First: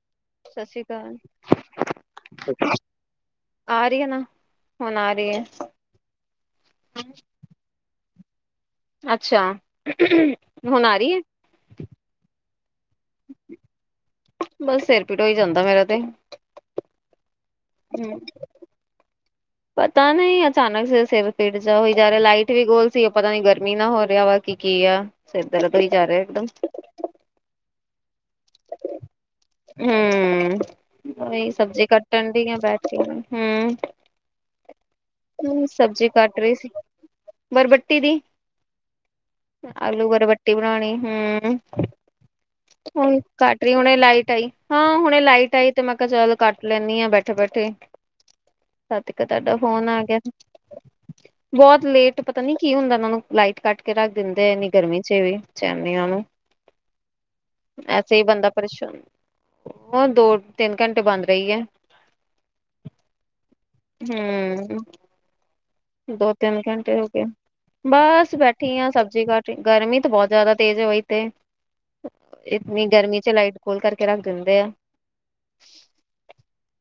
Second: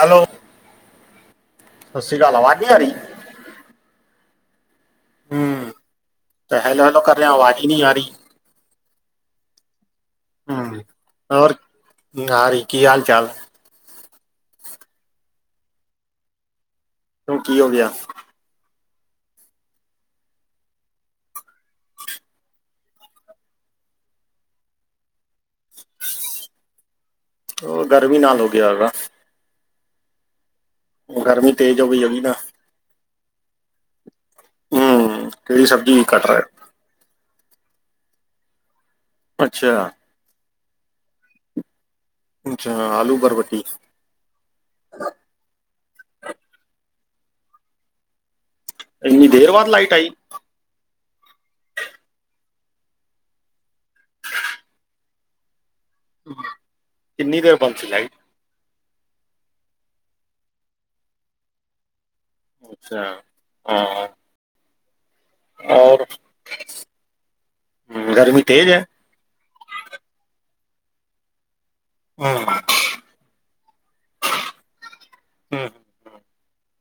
Hello ਸਤਿ ਸ੍ਰੀ ਅਕਾਲ ਸਤਿ ਸ੍ਰੀ ਅਕਾਲ, ਆਵਾਜ਼ ਨੀ ਆ ਰੀ। ਆ ਰਹੀ ਹੈ ਨਾ, ਹੁਣ ਆ ਰਹੀ ਹੈ। ਹੂੰ ਹੈਲੋ ਹੈਲੋ ਕਰ ਰਿਹਾ, ਆਵਾਜ਼ ਹੀ ਨੀ ਆ ਰਹੀ। ਅੱਛਾ [unintelligible] [inaudible] ਹਮ ਆ ਰਹੀ ਹੈ ਹੋਰ ਕੀ ਹਾਲ ਚਾਲ। ਬਸ ਸਿਰ ਪੀਟ ਹੋਈ ਜਾਂਦਾ ਮੇਰਾ ਤੇ, ਕਿਉਂ ਕੀ ਹੋ ਗਿਆ ਹੂੰ, [unintelligible] [unintelligible] ਪਤਾ ਨਹੀਂ ਅਚਾਨਕ ਸੀ ਸਿਰ ਪੀੜ ਜਾ ਹੋਈ ਜਾ ਰਿਹਾ। ਲਾਈਟ ਵੀ ਗੋਲ ਸੀ, ਉਹ ਪਤਾ ਨੀ ਗਰਮੀ ਨਾ ਹੋ ਰਿਹਾ ਵਾ ਕੀ ਕੀ ਆ ਸਿਰ ਤੇ ਲੱਕੜੀ ਜਾ ਰਿਹਾ ਇਕਦਮ। ਉਹ ਗਰਮੀ ਨਾਲ ਹੋ ਗਿਆ ਹੋਏਗਾ। ਹਮ ਉਹ ਉਹੀ ਗਰਮੀ ਤੇਜ਼ ਸਬਜ਼ੀ ਹੋ ਗਈ ਹੈਗੀ ਕੱਟਣ ਨਾ ਦੀ ਬੈਠ ਕੇ। ਹੂੰ ਕਿਹੜੀ ਸਬਜ਼ੀ ਕੱਟ ਰਹੇ ਰਹੀ ਸੀ। ਬਰਬੱਟੀ ਦ‌ਈ, ਹੋ? ਅੱਛਾ ਆਲੂ ਬਰਬੱਟੀ ਬਣਾਉਣੀ। ਹੂੰ ਅੱਛਾ ਆਲੂ ‌ਹੁਣ ਬਰਬਟੀ ਕੱਟ ਰਹੀ, ਹੁਣੇ ਲਾਈਟ ਆਈ। ਹਾਂ। ਹੁਣੇ ਲਾਈਟ ਆਈ, ਤੇ ਮੈਂ ਕਿਹਾ ਚੱਲ ਕੱਟ ਲੈਂਦੀ ਹਾਂ ਬੈਠੇ ਬੈਠੇ ਸਤਿਕਾ ਇੰਨੀ ਦੇਰ ਤੁਹਾਡਾ ਬਾਅਦ ਫੋਨ ਲਾਈਟ ਆ ਗਿਆ ਸੀ। [unintelligible] ਬਹੁਤ ਲੇਟ ਪਤਾ ਨੀ ਕੀ ਹੁੰਦਾ, ਇਹ ਨੂੰ ਲਾਈਟ ਕੱਟ ਕੇ ਰੱਖ ਦਿੰਦੇ ਨੇ ਇੰਨੀ ਗਰਮੀ ਚ ਵੀ ਚੈਨ ਨਹੀਂ ਉਹ ਨੂੰ ਕਿੰਨੀ ਦੇਰ? ਬੰਦ ਸੀ ਲਾਈਟ ਐਸੇ ਹੀ ਬੰਦਾ ਪਰੇਸ਼ਾ [inaudible] ਦੋ ਤਿੰਨ ਘੰਟੇ ਬੰਦ ਰਹੀ ਏ। ਅੱਛਾ ਹਾਂ, ਹੂੰ, ਔਰ ਦੋ ਤਿੰਨ ਘੰਟੇ ਹੋ ਗਏ ਹਮ, ਬਸ ਗਰਮੀ ਤੇਜ਼ ਬੈਠੀ ਹੈ ਆ ਸਬ ਠੀਕ ਆ ਠੀਕ ਗਰਮੀ ਤਾਂ ਬਹੁਤ ਜ਼ਿਆਦਾ ਤੇਜ਼ ਹੈ ਬਹੀ ਤੇ, ਹੂੰ ਇਤਨੀ ਗਰਮੀ ਚ ਲਾਈਟ ਖੋਲ ਕਰਕੇ ਰੱਖ ਦਿੰਦੇ ਆ। ਹੂੰ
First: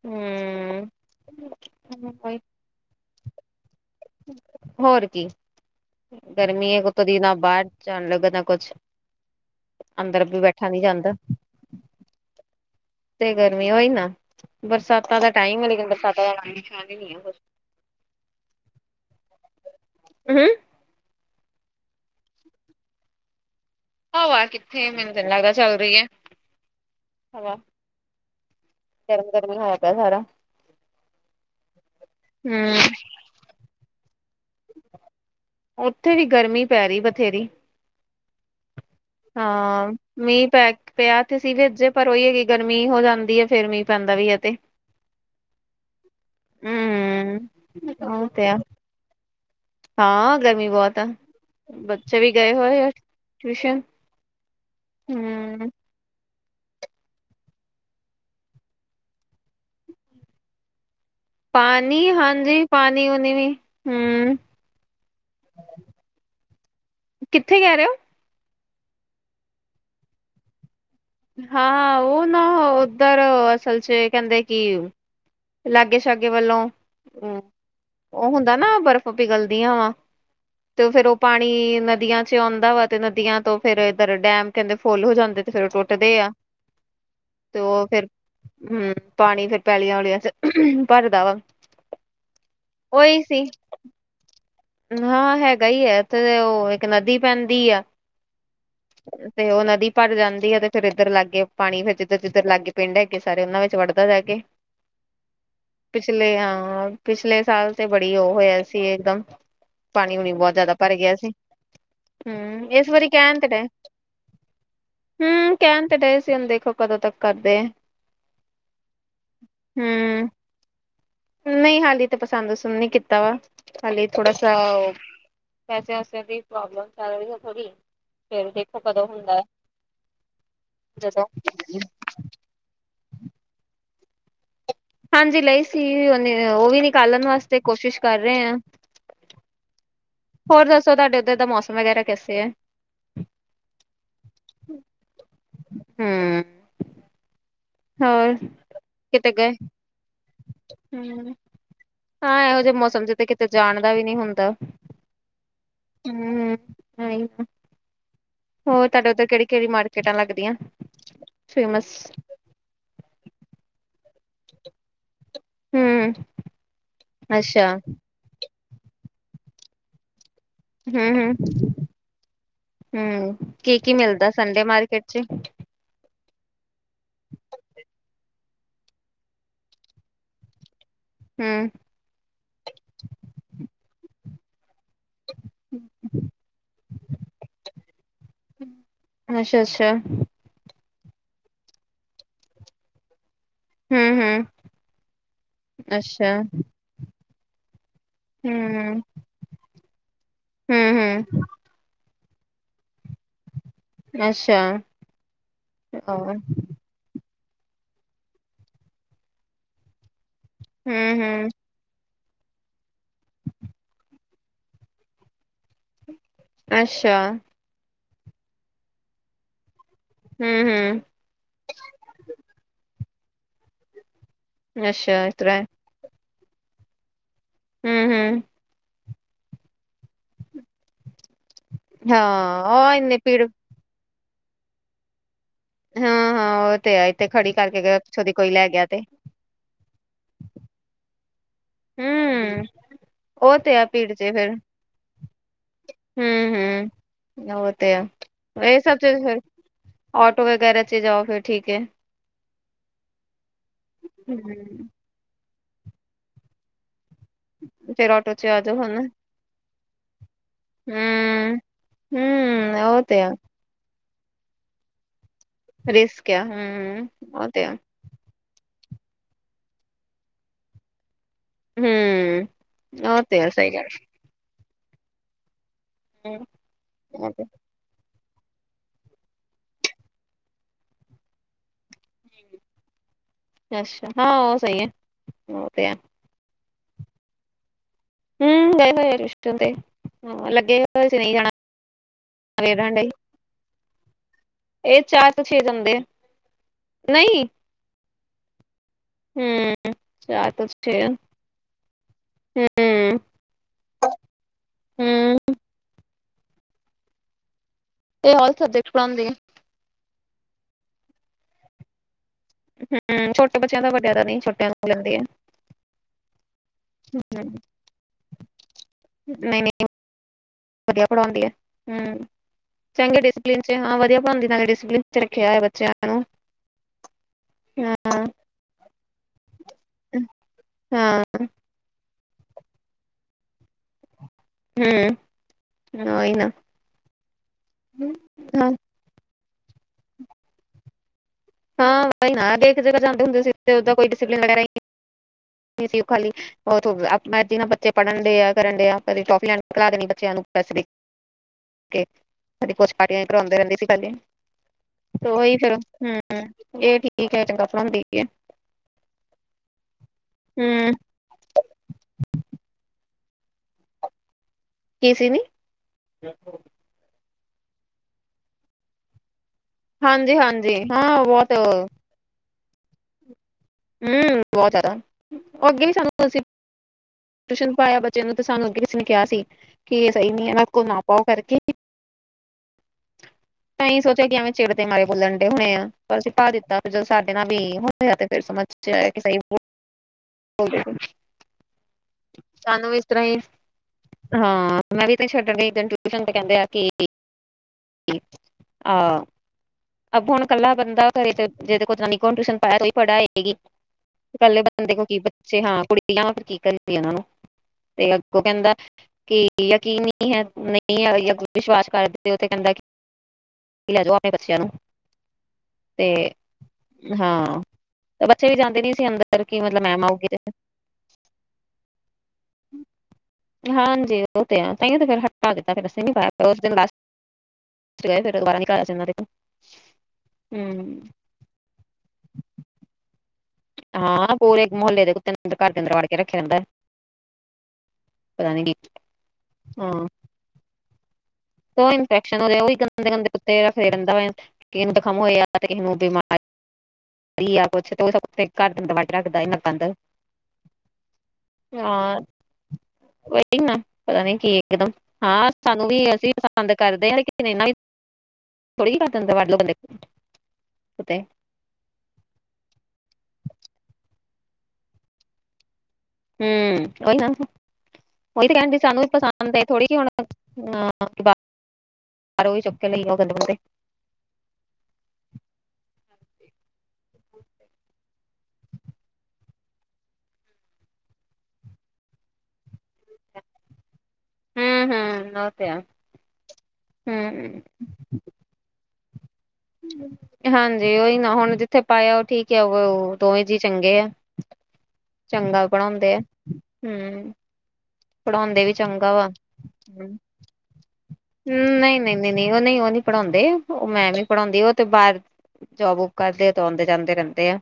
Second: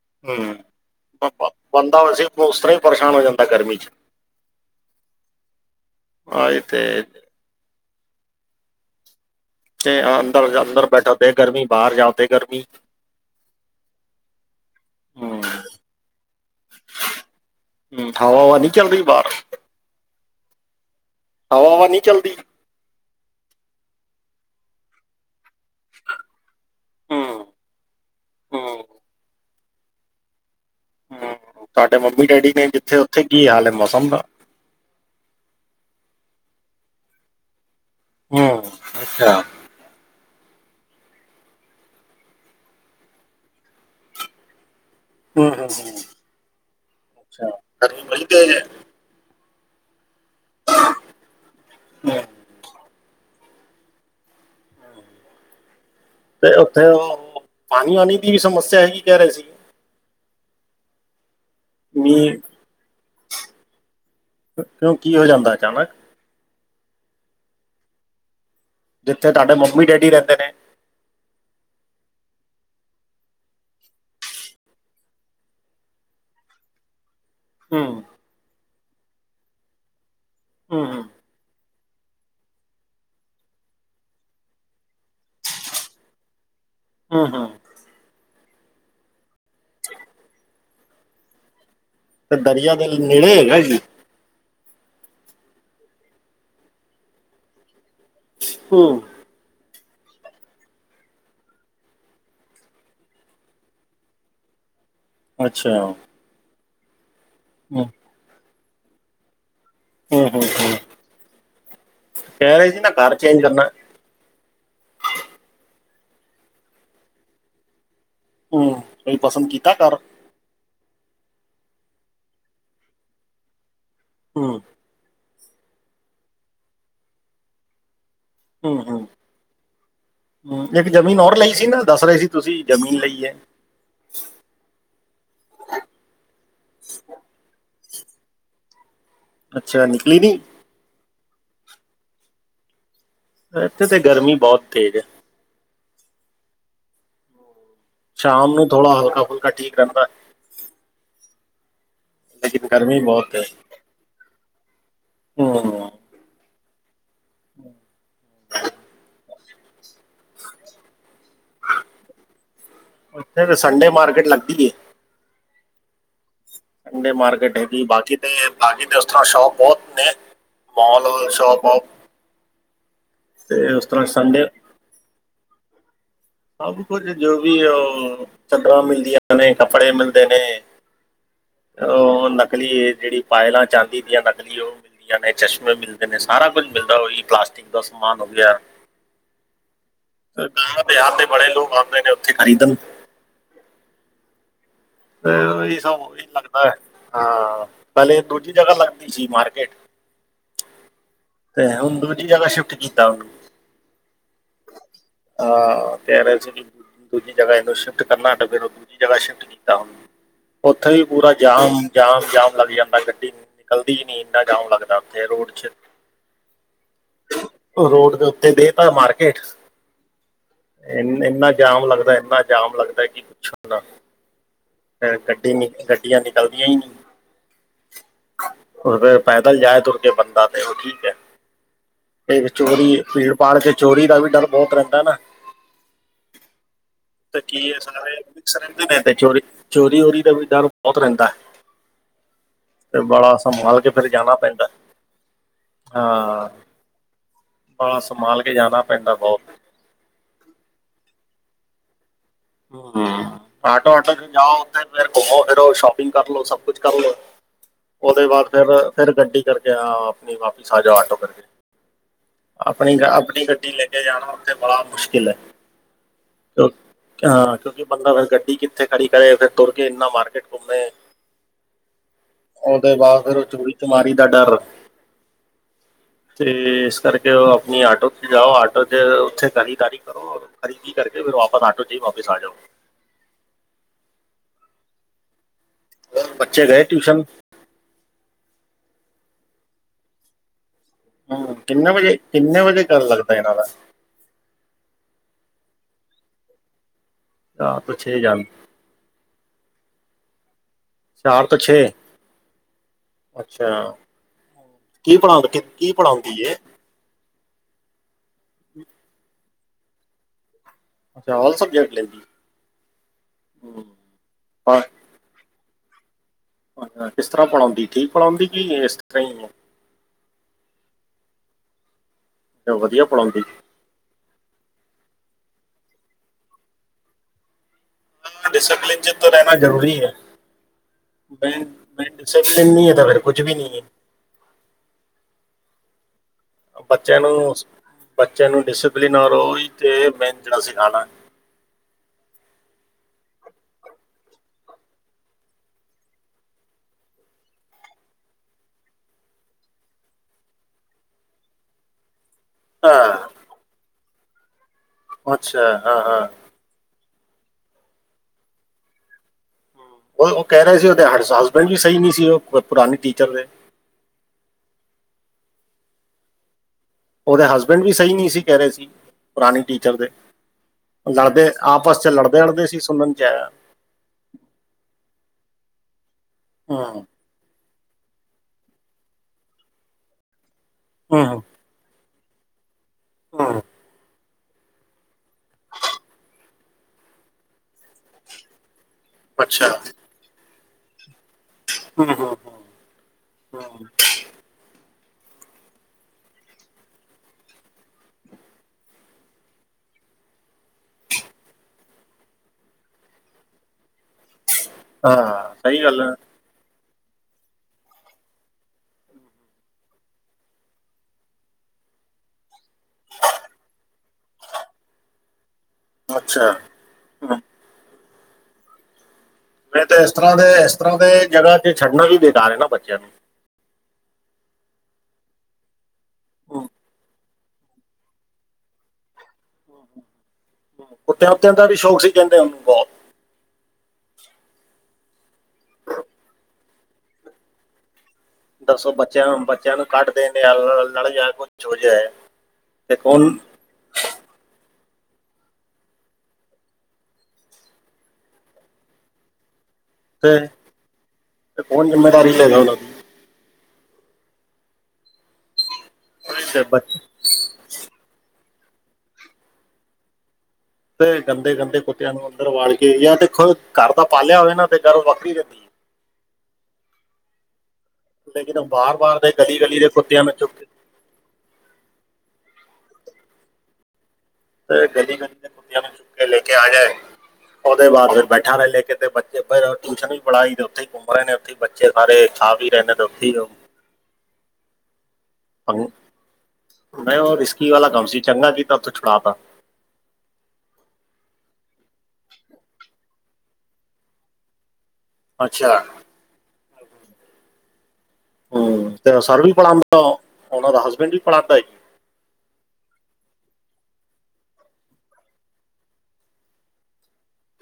ਹੂੰ, ਬ- ਬ- ਬੰਦਾ ਵੈਸੇ ਉਸ ਤਰ੍ਹਾਂ ਹੀ ਪਰੇਸ਼ਾਨ ਹੋ ਜਾਂਦਾ ਗਰਮੀ ਚ, ਹੋਰ ਕੀ! ਆਏ ਗਰਮੀ ਹੈ, ਤੇ ਉਤੋਂ ਦੀ ਨਾ ਬਾਹਰ ਜਾਣ ਲੱਗਾ ਨਾ ਕੁਛ ਤੇ ਵੀ ਅੰਦਰ ਨੀ ਅੰਦਰ ਜਾਂਦਾ ਬੈਠਾ ਤੇ ਗਰਮੀ ਬਾਹਰ ਜਾਦੇ ਗਰਮੀ, ਤੇ ਗਰਮੀ ਹੋਈ, ਨਾ ਬਰਸਾਤਾਂ ਦਾ ਟਾਈਮ ਬਸਾਤਾਂ [unintelligible] ਹੂੰ ਹਵਾ-ਹਵਾ ਨੀ ਚੱਲ ਰਹੀ ਬਾਹਰ, ਹੂੰ, ਹਵਾ-ਹਵਾ ਨਹੀਂ ਚੱਲਦੀ। ਹਵਾ ਕਿੱਥੇ ਮੈਨੂੰ ਤਾਂ ਨੀ ਲੱਗਦਾ ਚੱਲ ਰਹੀ ਹੈ ਹੂੰ ਹਵਾ, ਹੂੰ ਤ [unintelligible] ਰਮ ਗਰਮ ਹੋਈਆ ਪਿਆ ਸਾਰਾ, ਹੂੰ ਤੁਹਾਡੇ ਮੰਮੀ ਡੈਡੀ ਨੇ ਹਮ ਜਿੱਥੇ ਉੱਥੇ ਕੀ ਹਾਲੇ ਮੌਸਮ ਦਾ? ਉੱਥੇ ਵੀ ਗਰਮੀ ਪੈ ਰਹੀ ਬਥੇਰੀ। ਹਮ ਹਾਂ। ਮੀਂਹ ਪੈ ਪਿਆ ਇਥੇ ਸੀ ਵੇਜੇ ਪਰ ਉਹੀ ਹੈਗੀ ਗਰਮੀ ਹੋ ਜਾਂਦੀ ਹੈ ਫੇਿਰ ਮੀਂਹ ਪੈਂਦਾ ਵੀ ਹੈ ਤੇ। ਹਮ-ਹਮ-ਹਮ ਹਮ ਅੱਛਾ ਉਹ ਤੇ ਆ [inaudible] ਹਾਂ ਗਰਮੀ ਬਹੁਤ ਆ' ਬੱਚੇ ਹੂੰ। ਵੀ ਗਏ ਹੋਏ ਆ ਟੀਊਸ਼ਨ। ਹਮ। ਤੇ ਉੱਥੇ ਉਹ ਪਾਣੀ ਵਾਲੀ ਵੀ ਸਮੱਸਿਆ ਹੈਗੀ ਕਹਿ ਰਹੇ ਸੀ। ਪਾਣੀ ਮੀ ਹਾਂਜੀ ਪਾਣੀ-ਵਉਣੀ ਵੀ ਹਮ। ਕਿਉਂ ਕੀ ਹੋ ਜਾਂਦਾ ਅਚਾਨਕ? ਕਿੱਥੇ ਕਹਿ ਰਹੇ ਹੋ? ਜਿੱਥੇ ਤੁਹਾਡੇ ਮੰਮੀ ਡੈਡੀ ਰਹਿੰਦੇ ਨੇ। ਹਾਂ ਉਹ ਨਾ ਉੱਧਰ ਅਸਲ ਚ ਕਹਿੰਦੇ ਕਿ ਲਾਗੇ ਸ਼ਾਗੇ ਵੱਲੋਂ ਹੂੰ, ਉਹ ਹੁੰਦਾ ਨਾ ਬਰਫ਼ ਪਿਘਲਦੀਆਂ ਵਾ ਹੂੰ ਤੇ ਫੇਰ ਉਹ ਪਾਣੀ ਨਦੀਆਂ ਚ ਆਉਂਦਾ ਵਾ ਤੇ ਨਦੀਆਂ ਤੋਂ ਫੇਰ ਇੱਧਰ ਡੈਮ ਕਹਿੰਦੇ ਫੁੱਲ ਹੋ ਜਾਂਦੇ ਤੇ ਫੇਰ ਫੁੱਟਦੇ ਆ। ਹਾਂ ਹਾਂ, ਤੇ ਉਹ ਫੇਰ ਹੂੰ ਪਾਣੀ ਫੇਰ ਪੈਲੀਆਂ ਚ ਭਰਦਾ ਵਾ, ਦਰਿਆ ਦੇ ਉਹੀ ਨੇੜੇ ਸੀ ਹੈਗਾ ਜੀ? ਹਾਂ ਹੈਗਾ ਹੀ ਹੈ, ਇੱਥੇ ਉਹ ਇੱਕ ਨਦੀ ਪੈਂਦੀ ਆ। ਹੂੰ, ਤੇ ਉਹ ਨਦੀ ਭਰ ਜਾਂਦੀ ਆ ਤੇ ਫੇਰ ਇੱਧਰ ਲਾਗੇ ਪਾਣੀ ਫਿਰ ਜਿੱਧਰ ਜਿੱਧਰ ਲਾਗੇ ਪਿੰਡ ਹੈਗੇ, ਸਾਰੇ ਉਹਨਾਂ ਵਿੱਚ ਵੜਦਾ ਜਾਕੇ, ਅੱਛਾ, ਪਿਛਲੇ ਹਾਂ ਪਿਛਲੇ ਸਾਲ ਤੇ ਹੂੰ ਬੜੀ ਉਹ ਹੋਇਆ ਸੀ ਇਕਦਮ। ਪਾਣੀ- ਹੂੰ ਪੁਣੀ ਬਹੁਤ ਜਿਆਦਾ ਹੂੰ ਭਰ ਗਿਆ ਸੀ। ਕਹਿ ਰਹੇ ਹਮ ਸੀ ਨਾ ਇਸ ਵਾਰੀ ਘਰ ਕਹਿਣ ਚੇਂਜ ਤੇ ਡੇ। ਕਰਨਾ ਹਮ ਕਹਿਣ ਤੇ ਡਏ ਸੀ' ਹੁਣ ਦੇਖੋ ਕਦੋਂ ਤੱਕ ਕਰਦੇ। ਹੂ ਕੋਈ ਪਸੰਦ ਕੀਤਾ ਘਰ। ਹੂੰ ਨਹੀਂ ਹਲੇ ਤਾਂ ਪਸੰਦ ਸਣ ਨਹੀਂ ਕੀਤਾ ਹਲੇ ਥੋੜਾ ਹੂੰ ਸ। ਪੈਸੇ ਵਸਿਆਂ ਦੀ ਪ੍ਰੋਬਲਮ ਚੱਲ ਰਹੀ ਹੈ ਥੋੜੀ। ਫੇਰ ਹੂ ਦੇਖੋ ਕਦੋਂ ਹੂ ਹੁੰਦਾ ਇੱਕ ਜ਼ਮੀਨ ਜਦੋਂ ਔਰ ਲਈ ਸੀ ਨਾ ਦੱਸ ਰਹੇ ਸੀ ਤੁਸੀਂ ਜ਼ਮੀਨ ਲਈ ਹੈ। ਹਾਂਜੀ ਲਈ ਸੀ ਉਹਨੇ ਉਹ ਵੀ ਨਿਕਾਲਣ ਵਾਸਤੇ ਕੋਸ਼ਿਸ਼ ਕਰ ਰਹੇ ਹਾਂ। ਅੱਛਾ ਨਿਕਲੀ ਨਹੀਂ। ਹੋਰ ਦੱਸੋ ਤੁਹਾਡੇ ਉੱਧਰ ਦਾ ਮੌਸਮ ਵਗੈਰਾ ਕੈਸੇ ਹੈ। ਇੱਥੇ ਤੇ ਗਰਮੀ ਬਹੁਤ ਤੇਜ਼ ਹੈ। ਹੂੰ ਹੋਰ ਸ਼ਾਮ ਨੂੰ ਥੋੜਾ ਹਲਕਾ ਫੁਲਕਾ ਠੀਕ ਰਹਿੰਦਾ। ਹੂ,,, ਹਾਂ ਇਹੋ ਲੇਕਿਨ ਜਿਹੇ ਗਰਮੀ ਮੌਸਮ ਚ ਤੇ ਬਹੁਤ ਹੈ ਕਿਤੇ ਜਾਣ ਦਾ ਵੀ ਨਹੀਂ ਹੁੰਦਾ। ਹੂੰ ਹੂ [unintelligible] ਹੋਰ ਤੁਹਾਡੇ ਉੱਤੇ ਕਿੜੀ ਕਿੜੀ ਮਾਰਕ ਕਿੱਦਾਂ ਲੱਗਦੀਆਂ ਫੇਮਸ। ਉੱਥੇ ਸੰਡੇ ਮਾਰਕੀਟ ਲੱਗਦੀ ਏ। ਹੂ,,, ਸੰਡੇ ਮਾਰਕੀਟ ਹੈਗੀ ਬਾਕੀ ਤੇ ਬਾਕੀ ਤੇ ਉਸ ਤਰ ਸ਼ੋਪ ਬਹੁਤ ਨੇ। ਹੂ ਮਾਲ ਔਰ ਸ਼ਾਪ ਆਪ ਹੂ ਹੂ ਤੇ ਕੀ ਉਸ ਕੀ ਤਰ੍ਹਾਂ ਮਿਲਦਾ ਸੰਡੇ ਮਾਰਕੀਟ ਚ। ਸਭ ਕੁਝ ਜੋ ਵੀ ਉਹ ਚੱਦਰਾਂ ਮਿਲਦੀਆਂ ਨੇ ਕੱਪੜੇ ਮਿਲਦੇ ਨੇ। ਹੂ,,, ਉਹ ਨਕਲੀ ਜਿਹੜੀ ਪਾਇਲਾ ਚਾਂਦੀ ਦੀਆਂ ਨਕਲੀ ਉਹ ਮਿਲ। ਨੇ ਚਸ਼ਮੇ ਮਿਲਦੇ ਨੇ ਸਾਰਾ ਕੁੱਝ ਮਿਲਦਾ ਉਹੀ ਪਲਾਸਟਿਕ ਦਾ ਸਮਾਨ ਹੋ ਗਿਆ। ਅੱਛਾ- ਅੱਛਾ। ਤਾਂ ਪੰਜਾਬ ਦੇ ਬੜੇ ਲੋਕ ਆਉਂਦੇ ਨੇ ਉੱਥੇ ਖਰੀਦਣ। ਹੂ ਹੂ ਇਹ ਸਭ ਇਹ ਲੱਗਦਾ ਹੈ ਹਾਂ ਪਹਿਲੇ ਦੂਜੀ ਜਗ੍ਹਾ ਲੱਗਦੀ ਸੀ ਮਾਰਕੀਟ ਹੂ ਹੂ ਤੇ ਹੁਣ ਦੂਜੀ ਜਗਾ ਸ਼ਿਫਟ ਕੀਤਾ ਉਹਨੂੰ ਅੱਛਾ ਹਾਂ ਤੇ ਹਾਂ, ਐਵੇਂ ਸੈਟਿੰਗ ਦੂਜੀ ਜਗਾ ਇਹਨੂੰ ਸ਼ਿਫਟ ਕਰਨਾ ਫਿਰ ਉਹ ਦੂਜੀ ਜਗਾ ਸ਼ਿਫਟ ਕੀਤਾ ਹੁਣ ਉੱਥੇ ਵੀ ਪੂਰਾ ਹੂੰ-ਹੂੰ, ਜਾਮ ਜਾਮ ਜਾਮ ਲੱਗ ਜਾਂਦਾ ਗੱਡੀ ਨਿਕਲਦੀ ਨਹੀਂ ਇੰਨਾ ਜਾਮ ਲੱਗਦਾ ਉੱਥੇ ਰੋਡ 'ਚ ਅੱਛਾ। ਰੋਡ ਦੇ ਉੱਤੇ ਦੇਤਾ ਮਾਰਕੀਟ ਹੂੰ-ਹੂੰ, ਇੰਨਾ ਜਾਮ ਲੱਗਦਾ ਇੰਨਾ ਜਾਮ ਲੱਗਦਾ ਕਿ ਪੁੱਛੋ ਨਾ ਅੱਛਾ ਇਸ ਗੱਡੀ ਤਰ੍ਹਾਂ ਨੀ। ਗੱਡੀਆਂ ਨਿਕਲਦੀਆਂ ਹੀ ਨਹੀਂ। ਹੂ ਹੂ [unintelligible] ਪੈਦਲ ਜਾਏ ਤੁਰ ਕੇ ਬੰਦਾ ਤੇ ਉਹ ਠੀਕ ਹੈ। ਹਾਂ ਇਹ ਚੋਰੀ ਉਹ ਇੰਨੇ ਭੀੜ ਪਾੜ ਚ ਚੋਰੀ ਦਾ ਵੀ ਡਰ ਬਹੁਤ ਰਹਿੰਦਾ ਨਾ। ਹਾਂ ਹਾਂ। ਆ ਉਹ ਤੇ ਆਈ ਤੇ ਕੀ ਇਹ ਸਾਰੇ ਮਿਕਸ ਰਹਿੰਦੇ ਨੇ ਚੋਰੀ ਚੋਰੀ ਦਾ ਵੀ ਡਰ ਬਹੁਤ ਰਹਿੰਦਾ ਹੈ। ਹੂੰ, ਤੇ ਬੜਾ ਉਹ ਤੇ ਸੰਭਾਲ ਆ ਕੇ ਫਿਰ ਭੀੜ ਜਾਣਾ ਪੈਂਦਾ। ਹੂ ਹਾਂ ਹੂ ਉਹ ਤੇ ਬੜਾ ਆ ਸੰਭਾਲ ਕੇ ਇਹ ਜਾਣਾ ਸਭ ਚੀ ਪੈਂਦਾ ਫਿਰ। ਬਹੁਤ ਆਟੋ ਵਗੈਰਾ ਚੇ ਜਾਓ ਫਿਰ ਠੀਕ ਹੈ। ਹੂ ਆਟੋ-ਆਟੋ ਚ ਜਾਓ ਉਥੇ ਹੂੰ, ਫਿਰ ਘੁੰਮੋ ਫਿਰੋ ਸ਼ੋਪਿੰਗ ਕਰਲੋ ਸਭ ਕੁਛ ਕਰਲੋ। ਫੇਰ ਉਹਦੇ ਆਟੋ ਚ ਬਾਅਦ ਆ ਜਾਓ ਫਿਰ ਹਨਾ ਫਿਰ ਗੱਡੀ ਕਰਕੇ ਆ ਆਪਣੀ ਵਾਪਿਸ ਆ ਜਾਓ ਆਟੋ ਕਰਕੇ ਹੂੰ ਹੂੰ ਆਪਣੀ ਉਹ ਤੇ ਆ ਆਪਣੀ ਗੱਡੀ ਲੈ ਕੇ ਜਾਣਾ ਉਥੇ ਬੜਾ ਮੁਸ਼ਕਿਲ ਹੈ। ਰਿਸਕ ਆ ਹੂ ਕਿਉਂ- ਉਹ ਹਾਂ, ਤੇ ਹੈ। ਕਿਉਂਕਿ ਬੰਦਾ ਫਿਰ ਗੱਡੀ ਕਿੱਥੇ ਖੜੀ ਕਰੇ ਫਿਰ ਤੁਰ ਕੇ ਇੰਨਾ ਮਾਰਕੀਟ ਘੁੰਮੇ ਹੂੰ ਉਹਦੇ ਬਾਅਦ ਫਿਰ ਤੇ ਉਹ ਆ ਸਹੀ ਚੂੜੀ, ਗੱਲ ਚਮਾਰੀ। ਦਾ ਡਰ ਹੂੰ ਤੇ ਇਸ ਕਰਕੇ। ਉਹ ਆਟੋ ਚ ਜਾਓ, ਆਟੋ ਚ ਉੱਥੇ ਕਾਹੀ ਤਾਰੀਖ [unintelligible] ਖਰੀਦੀ ਕਰਕੇ ਫੇਰ ਵਾਪਸ, ਆਟੋ ਚ ਹੀ ਵਾਪਿਸ ਆ ਜਾਓ। ਅੱਛਾ, ਹਾਂ ਉਹ ਸਹੀ ਹੈ, ਉਹ ਤੇ ਹੈ। ਬੱਚੇ ਗਏ ਟਿਊਸ਼ਨ? ਹਮ, ਗਏ ਹੋਏ ਰਿਸ਼ਟ ਤੇ ਲੱਗੇ ਹੋਏ ਸੀ ਨਹੀਂ ਹਮ, ਕਿੰਨੇ ਵਜੇ, ਕਿੰਨੇ ਵਜੇ ਜਾਣਾ ਗੱਲ ਡਈ ਲੱਗਦਾ ਇਹਨਾਂ ਦਾ? ਇਹ, ਚਾਰ ਤੋਂ ਛੇ [unintelligible] ਜਾਂਦੇ ਨਹੀਂ ਤਾਂ ਛੇ ਜਾਣ [unintelligible] ਹਮ ਚ [unintelligible] ਚਾਰ ਤੋਂ ਛੇ। ਅੱਛਾ, ਕੀ ਹੂੰ ਪੜਾਉਂ ਕੀ ਪੜ੍ਹਾਉਂਦੀ? ਇਹ ਐੱਲ ਸਬਜੈਕਟ ਪੜਉਦੀ ਹੈ। ਅੱਛਾ, ਐੱਲ ਸਬਜੈਕਟ ਐ ਜੀ। ਹਮ, ਛੋਟੇ ਬੱਚਿਆਂ ਦਾ, ਵੱਡਿਆਂ ਤਾਂ ਨੀ ਛੋਟਿਆਂ ਨੂੰ ਲੈਂਦੀ ਆ। ਹਾਂ ਕਿਸ ਤਰ੍ਹਾਂ ਹਮ, ਪੜ੍ਹਾਉਂਦੀ? ਠੀਕ ਪੜ੍ਹਾਉਂਦੀ ਕਿ ਇਸ ਤਰ੍ਹਾਂ ਹੀ। ਨਹੀਂ ਨਹੀਂ ਵਧੀਆ ਪੜਾਉਂਦੀ ਹੈ ਹਮ, ਹੈ ਵਧੀਆ ਚੰਗੇ ਪੜਾਉਂਦੀ ਡਿਸਪਲੀਨ ਹਾਂ, ਵਧੀਆ ਪੜਾਂਦੀ ਨਾਲ਼ੇ ਡਿਸਪਲੀਨ ਚ ਰੱਖਿਆ ਹੋਇਆ ਬੱਚਿਆਂ ਨੂੰ, ਹਾਂ। ਡਿਸਪਲੀਨ ਚ ਤ ਰਹਿਣਾ ਜ਼ਰੂਰੀ ਹੈ। ਹਾਂ। ਮੈ, ਮੈ ਡਸਪਲਨ ਨਹੀਂ ਫਿਰ ਕੁਝ ਵੀ ਨਹੀਂ ਹੈ। ਹੂੰ ਉਹੀ ਨਾ ਬੱਚਿਆਂ ਨੂੰ, ਬੱਚਿਆਂ ਨੂੰ ਹਾਂ ਡਿਸ ਪਲੇਨਾਰ ਓਹ ਹੀ ਤੇ ਮੈਨ ਜਿਹੜਾ ਸੀ ਆਣਾ ਹਾਂ ਬਈ ਹਰੇਕ ਜਗ੍ਹਾ ਜਾਂਦੇ ਹੁੰਦੇ ਸੀ ਓਹਦਾ ਕੋਈ ਡਿਸਪਲ ਵਗੈਰਾ ਨਹੀਂ। ਜੀ ਸੀ ਉਹ ਖਾਲੀ ਓਹ ਤੋ ਮੈ ਜੀਨਾ ਬੱਚੇ ਪੜ੍ਹਨ ਡੇ ਆ, ਕਰਨ ਡੇਆ ਆ ਕਦੇ ਟੌਫੀ ਲੈਂਣ ਘਲਾ ਦੇਣੀ ਬੱਚਿਆਂ ਨੂੰ ਪੈਸੇ ਦੇ [unintelligible] ਹਾਂ ਕਰਾਉਂਦੇ ਰਹਿੰਦੇ ਸੀ ਪਹਿਲੇ। ਉਹੀ ਅੱਛਾ ਫੇਰ ਹਾਂ ਹੂੰ, ਹਾਂ ਇਹ ਠੀਕ ਐ, ਚੰਗਾ ਪੜਾਉਂਦੀ ਆ। ਉਹ, ਉਹ ਕਹਿ ਰਹੇ ਸੀ। ਹੂੰ ਉਹਦੇ ਹਰਸ ਹਸਬੈਂਡ ਵੀ ਸਹੀ ਨ ਸੀ ਉਹ ਪੁਰਾਣੇ ਟੀਚਰ ਦੇ। ਕਿ ਸੀ ਨੇ। ਉਹਦੇ ਹਸਬੈਂਡ ਵੀ ਸਹੀ ਨਹੀਂ ਸੀ ਕਹਿ ਰਹੇ ਸੀ। ਪੁਰਾਣੀ ਟੀਚਰ ਦੇ। ਹਾਂਜੀ ਹਾਂਜੀ ਹਾਂ ਬਹੁਤ ਲੜਦੇ ਆਪਸ 'ਚ ਅੜਦੇ ਸੀ ਸੁਣਨ 'ਚ ਆਇਆ। ਹੂੰ, ਬਹੁਤ ਜ਼ਿਆਦਾ, ਉਹ ਅੱਗੇ ਨੀ ਸਾਨੂੰ ਤੁਸੀਂ ਹਾਂ। ਟਿਊਸ਼ਨ ਪਾਇਆ ਬੱਚੇ ਨੂੰ ਤੇ ਸਾਨੂੰ ਅੱਗੇ ਕਿਸੇ ਨੇ ਕਿਹਾ ਸੀ ਕਿ ਇਹ ਸਹੀ ਨ ਹੈ, ਨਾ ਕੋਲ ਨਾ ਪਾਓ ਹੂੰ ਕਰਕੇ। ਹਾਂ। ਮਸੀਂ ਸੋਚਿਆ ਕਿ ਐਵੇਂ ਚਿੜ ਤੇ ਮਾਰੇ ਬੁਲਣ ਡੇ ਹੋਏ ਆ, ਪਰ ਅਸੀਂ ਪਾ ਦਿੱਤਾ ਜਦੋਂ ਸਾਡੇ ਨਾਲ ਵੀ ਹਦੇ ਆ ਤੇ ਫਿਰ ਸਮਝ ਚ ਆਇਆ। ਕਿ ਸਹੀ ਅੱਛਾ। ਹੂੰ ਹੂੰ ਸਾਨੂੰ ਵੀ ਇਸ ਤਰ੍ਹਾਂ ਹੀ, ਹੂੰ ਹਾਂ। ਮੈਂ ਵੀ ਤਾਂ ਛੱਡ ਡ [unintelligible] ਇੱਦਣ ਟਿਊਸ਼ਨ ਤੇ ਕਹਿੰਦੇ ਆ ਕਿ। ਆਹ। ਅੱਛਾ, ਹੁਣ ਇਕੱਲਾ ਬੰਦਾ ਘਰੇ ਤੇ ਜੇ ਕੋ ਨਣ ਟਿਊਸ਼ਨ ਪਾਇਆ ਈ ਪੜ੍ਹ ਹੈਏਗੀ। ਇਕੱਲੇ ਬੰਦੇ ਕੋ ਕੀ [unintelligible] ਬੱਚੇ ਸਹੀ ਹਾਂ ਗੱਲ ਹੈ ਕੁੜੀ ਜਾਂ ਫ ਕੀ ਕਰਦੀ ਇਹਨਾਂ ਨੂੰ ਤੇ ਅੱਗੋਂ ਕਹਿੰਦਾ ਕੀ ਯਕ ਨਹੀਂ ਹੈ, ਨਹੀਂ ਵਿਸ਼ਵਾਸ ਕਰਦੇ। ਦੇ ਉਹ ਤੇ ਕਹਿੰਦਾ। ਲੇ ਜੋ ਆਪਣੇ ਬਚਿਆਂ ਨੂੰ। ਤੇ ਅੱਛਾ ਹਮ। ਹਾਂ, ਤੇ ਬੱਚੇ ਵੀ ਜਾਂਦੇ ਨੀ ਅ ਸੀ ਅੰਦਰ। ਕਿ ਮਤਲਬ ਮੇ ਤਾਂ, ਮੈਮ ਏਸ ਆਊਗੀ ਤਰ੍ਹਾਂ ਦੇ, ਇਸ ਤਰ੍ਹਾਂ ਦੇ ਜਗ੍ਹਾ ਤੇ ਛੱਡਣਾ ਵੀ ਬੇਕਾਰ ਹੈਨਾ ਬੱਚਿਆਂ ਨੂੰ। ਹਾਂਜੀ ਉਹ ਤੇ ਆ, ਤਾਈਓ ਤੇ ਫਿਰ ਹਟਾ ਦਿੱਤਾ ਫਿਰ ਅਸੀਂ ਨੀ ਪਾਇਆ ਉਸ ਹਮ, ਦਿਨ ਲਾਸਟ ਤੇ ਗਏ ਫਿਰ ਦੁਬਾਰਾ ਨਹੀਂ ਘਲਾਇਆ ਸੀ ਉਹਨਾਂ ਦੇ ਘਰ ਕੁੱਤਿਆਂ ਕੁੱਤਿਆਂ ਦਾ ਵੀ ਸ਼ੌਕ ਸੀ ਕਹਿੰਦੇ ਉਹਨੂੰ ਬਹੁਤ। ਹਾ, ਪੂਰੇ ਮੁਹੱਲੇ ਦੇ ਕੁੱਤੇ ਅੰਦਰ ਘਰ ਕੇ ਅੰਦਰ ਵਾੜ ਕੇ ਰੱਖਿਆ ਜਾਂਦਾ। ਦੱਸੋ ਬੱਚਿਆਂ ਨੂੰ, ਬੱਚਿਆਂ ਨੂੰ ਹਾਂ ਕੱਢ ਦੇਣ ਡੇ ਆ ਨਾਲੇ ਜਾਂ ਕੁ ਉਹ ਇਨਫੈਕਸ਼ਨ ਉਹਦੇ, ਉਹ ਹੀ ਗੰਦੇ ਗੰਦੇ ਕੁੱਤੇ ਰੱਖਦੇ ਰਹਿੰਦਾ ਆ। ਕਿਹੇ ਨੂੰ ਜਖਮ ਹੋਇਆ ਤੇ ਕਿਸੇ ਨੂੰ, ਕਿਸੇ ਨੂੰ ਬਿਮਾਰ [inaudible] ਕੋੌਣ ਹਾਂ ਜਿੰਮੇਦਾਰੀ ਲੇਗਾ ਉਨ੍ਹਾਂ ਦੀ? ਉਹੀ ਨਾ ਪਤਾ ਨੀ ਕੀ ਇਕਦਮ। ਹਾਂ ਸਾਨੂੰ ਵੀ ਅਸੀਂ ਤੇ ਪਸੰਦ ਬੱਚੇ ਕਰਦੇ ਹ ਨਾਲ ਥੋੜੀ ਵ ਬੰਦੇ ਤੇ ਕੁੱਤੇ ਗੰਦੇ -ਗੰਦੇ ਕੁੱਤਿਆਂ ਨੂੰ ਅੰਦਰ ਵੜ ਕੇ। ਜਾ ਦੇਖੋ, ਘਰ ਦਾ ਪਾਲਿਆ ਹੋਵੇ ਨਾ ਤੇ ਗਰ ਵੱਖਰੀ ਹੋਂਦੀ। ਹੂੰ ਉਹੀ ਨਾ, ਉਹੀ ਤੇ ਲੇਕਿਨ ਉਹ ਕਹਿਣ ਡੇ, ਸਾਨੂੰ ਬਾਰ-ਬਾਰ ਦੇ ਪਸੰਦ ਗਲੀ-ਗਲੀ ਥੋੜੀ ਦੇ ਕਿ ਹੁਣ, ਕੁੱਤਿਆਂ ਨੂੰ ਚੁੱਕ ਕੇ ਹਾਂ ਬਾਕੀ ਬਾਹੋਂ ਵੀ ਚੁੱਕ ਕੇ ਲਈ ਆਓ ਗਦੇ ਬਦੇ ਤੇ ਗਲੀ ਗਲੀ ਤੇ ਕੁਤਿਆਂ ਨੂੰ ਚੁੱਕ ਕੇ ਲੈ ਕੇ ਆ ਜਾਏ। ਉਹਦੇ ਬਾਅਦ ਫਿਰ ਬੈਠਾ ਰੇਆ ਕੇ ਕੇ ਤੇ ਬੱਚੇ, ਟਿਊਸ਼ਨ ਵੀ ਪੜ੍ਹਾਈ ਤੇ ਉੱਥੇ। ਘੁੰਮ ਰਹੇ ਨੇ ਉੱਥੇ ਬੱਚੇ ਸਾਰੇ ਖਾ-ਹੀ ਰਹੇ ਨੇ ਉੱਥੇ ਓਹ ਹੂੰ ਹੂੰ ਨਰ ਪੰਗ, ਮੈਂ ਉਹ ਰਿਸਕੀ ਵਾਲਾ ਕੰਮ ਸੀ। ਚੰਗਾ ਕੀਤਾ ਉਥੋਂ ਛੁੜਾ ਤਾ। ਹਾਂਜੀ, ਓਹੀ ਨਾ ਹੁਣ ਜਿੱਥੇ ਪਾਇਆ ਉਹ ਠੀਕ ਆ ਉਹ ਦੋਵੇਂ ਜੀਅ ਚੰਗੇ ਆ। [inaudible] ਚੰਗਾ ਬਣਾਉਂਦੇ ਆ। ਹੂੰ ਪੜ੍ਹਾਉਂਦੇ ਵੀ ਹੂੰ ਚੰਗਾ ਤੇ ਵਾ। ਸਰ ਵੀ ਪੜਾਉਂਦਾ ਹੂੰ ਉਹਨਾਂ ਦਾ ਹਸਬੈਂਡ। ਨਹੀਂ ਨਹੀਂ ਨਹੀਂ ਨਹੀਂ, ਉਹ ਨਹੀਂ, ਉਹ ਨਹੀਂ ਪੜ੍ਹਾਉਂਦੇ। ਉਹ ਮੈਂਮ ਈ ਪੜ੍ਹਾਉਂਦੀ ਐ। ਉਹ ਤੇ ਬਾਹਰ ਜੋਬ ਵੋਬ ਕਰਦੇ ਆ ਤੇ ਆਉਂਦੇ ਜਾਂਦੇ ਰਹਿੰਦੇ ਆ।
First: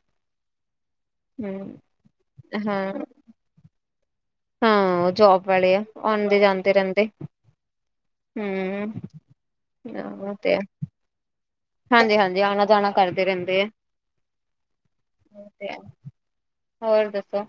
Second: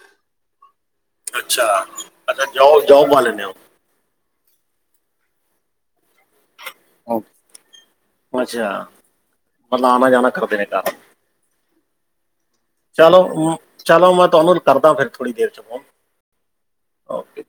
ਹੂੰ ਅੱਛਾ, ਅੱਛਾ ਜਓ ਜੌਬ ਵਾਲੇ ਨੇ ਓਹ। ਹਾਂ। ਉਹ ਜੋਬ ਵਾਲੇ ਆ, ਆਦੇ ਜਾਂਦੇ ਰਹਿੰਦੇ। ਉਹ ਅੱਛਾ, ਹੂੰ। ਮਤਲਬ ਆਉਣਾ ਜਾਣਾ ਕਰਦੇ ਨੇ ਘਰ। ਹਾਂਜੀ, ਹਾਂਜੀ ਆਣਾ ਜਾਣਾ ਚਲੋ, ਕਰਦੇ ਰਹਿੰਦੇ ਚਲੋ ਮੈਂ ਤੁਹਾਨੂੰ ਕਰਦਾ ਫਿਰ ਥੋੜੀ ਦੇਰ ਚ ਆ। ਫੋਨ ਹੋਰ ਦੱਸੋ? ਓਕੇ।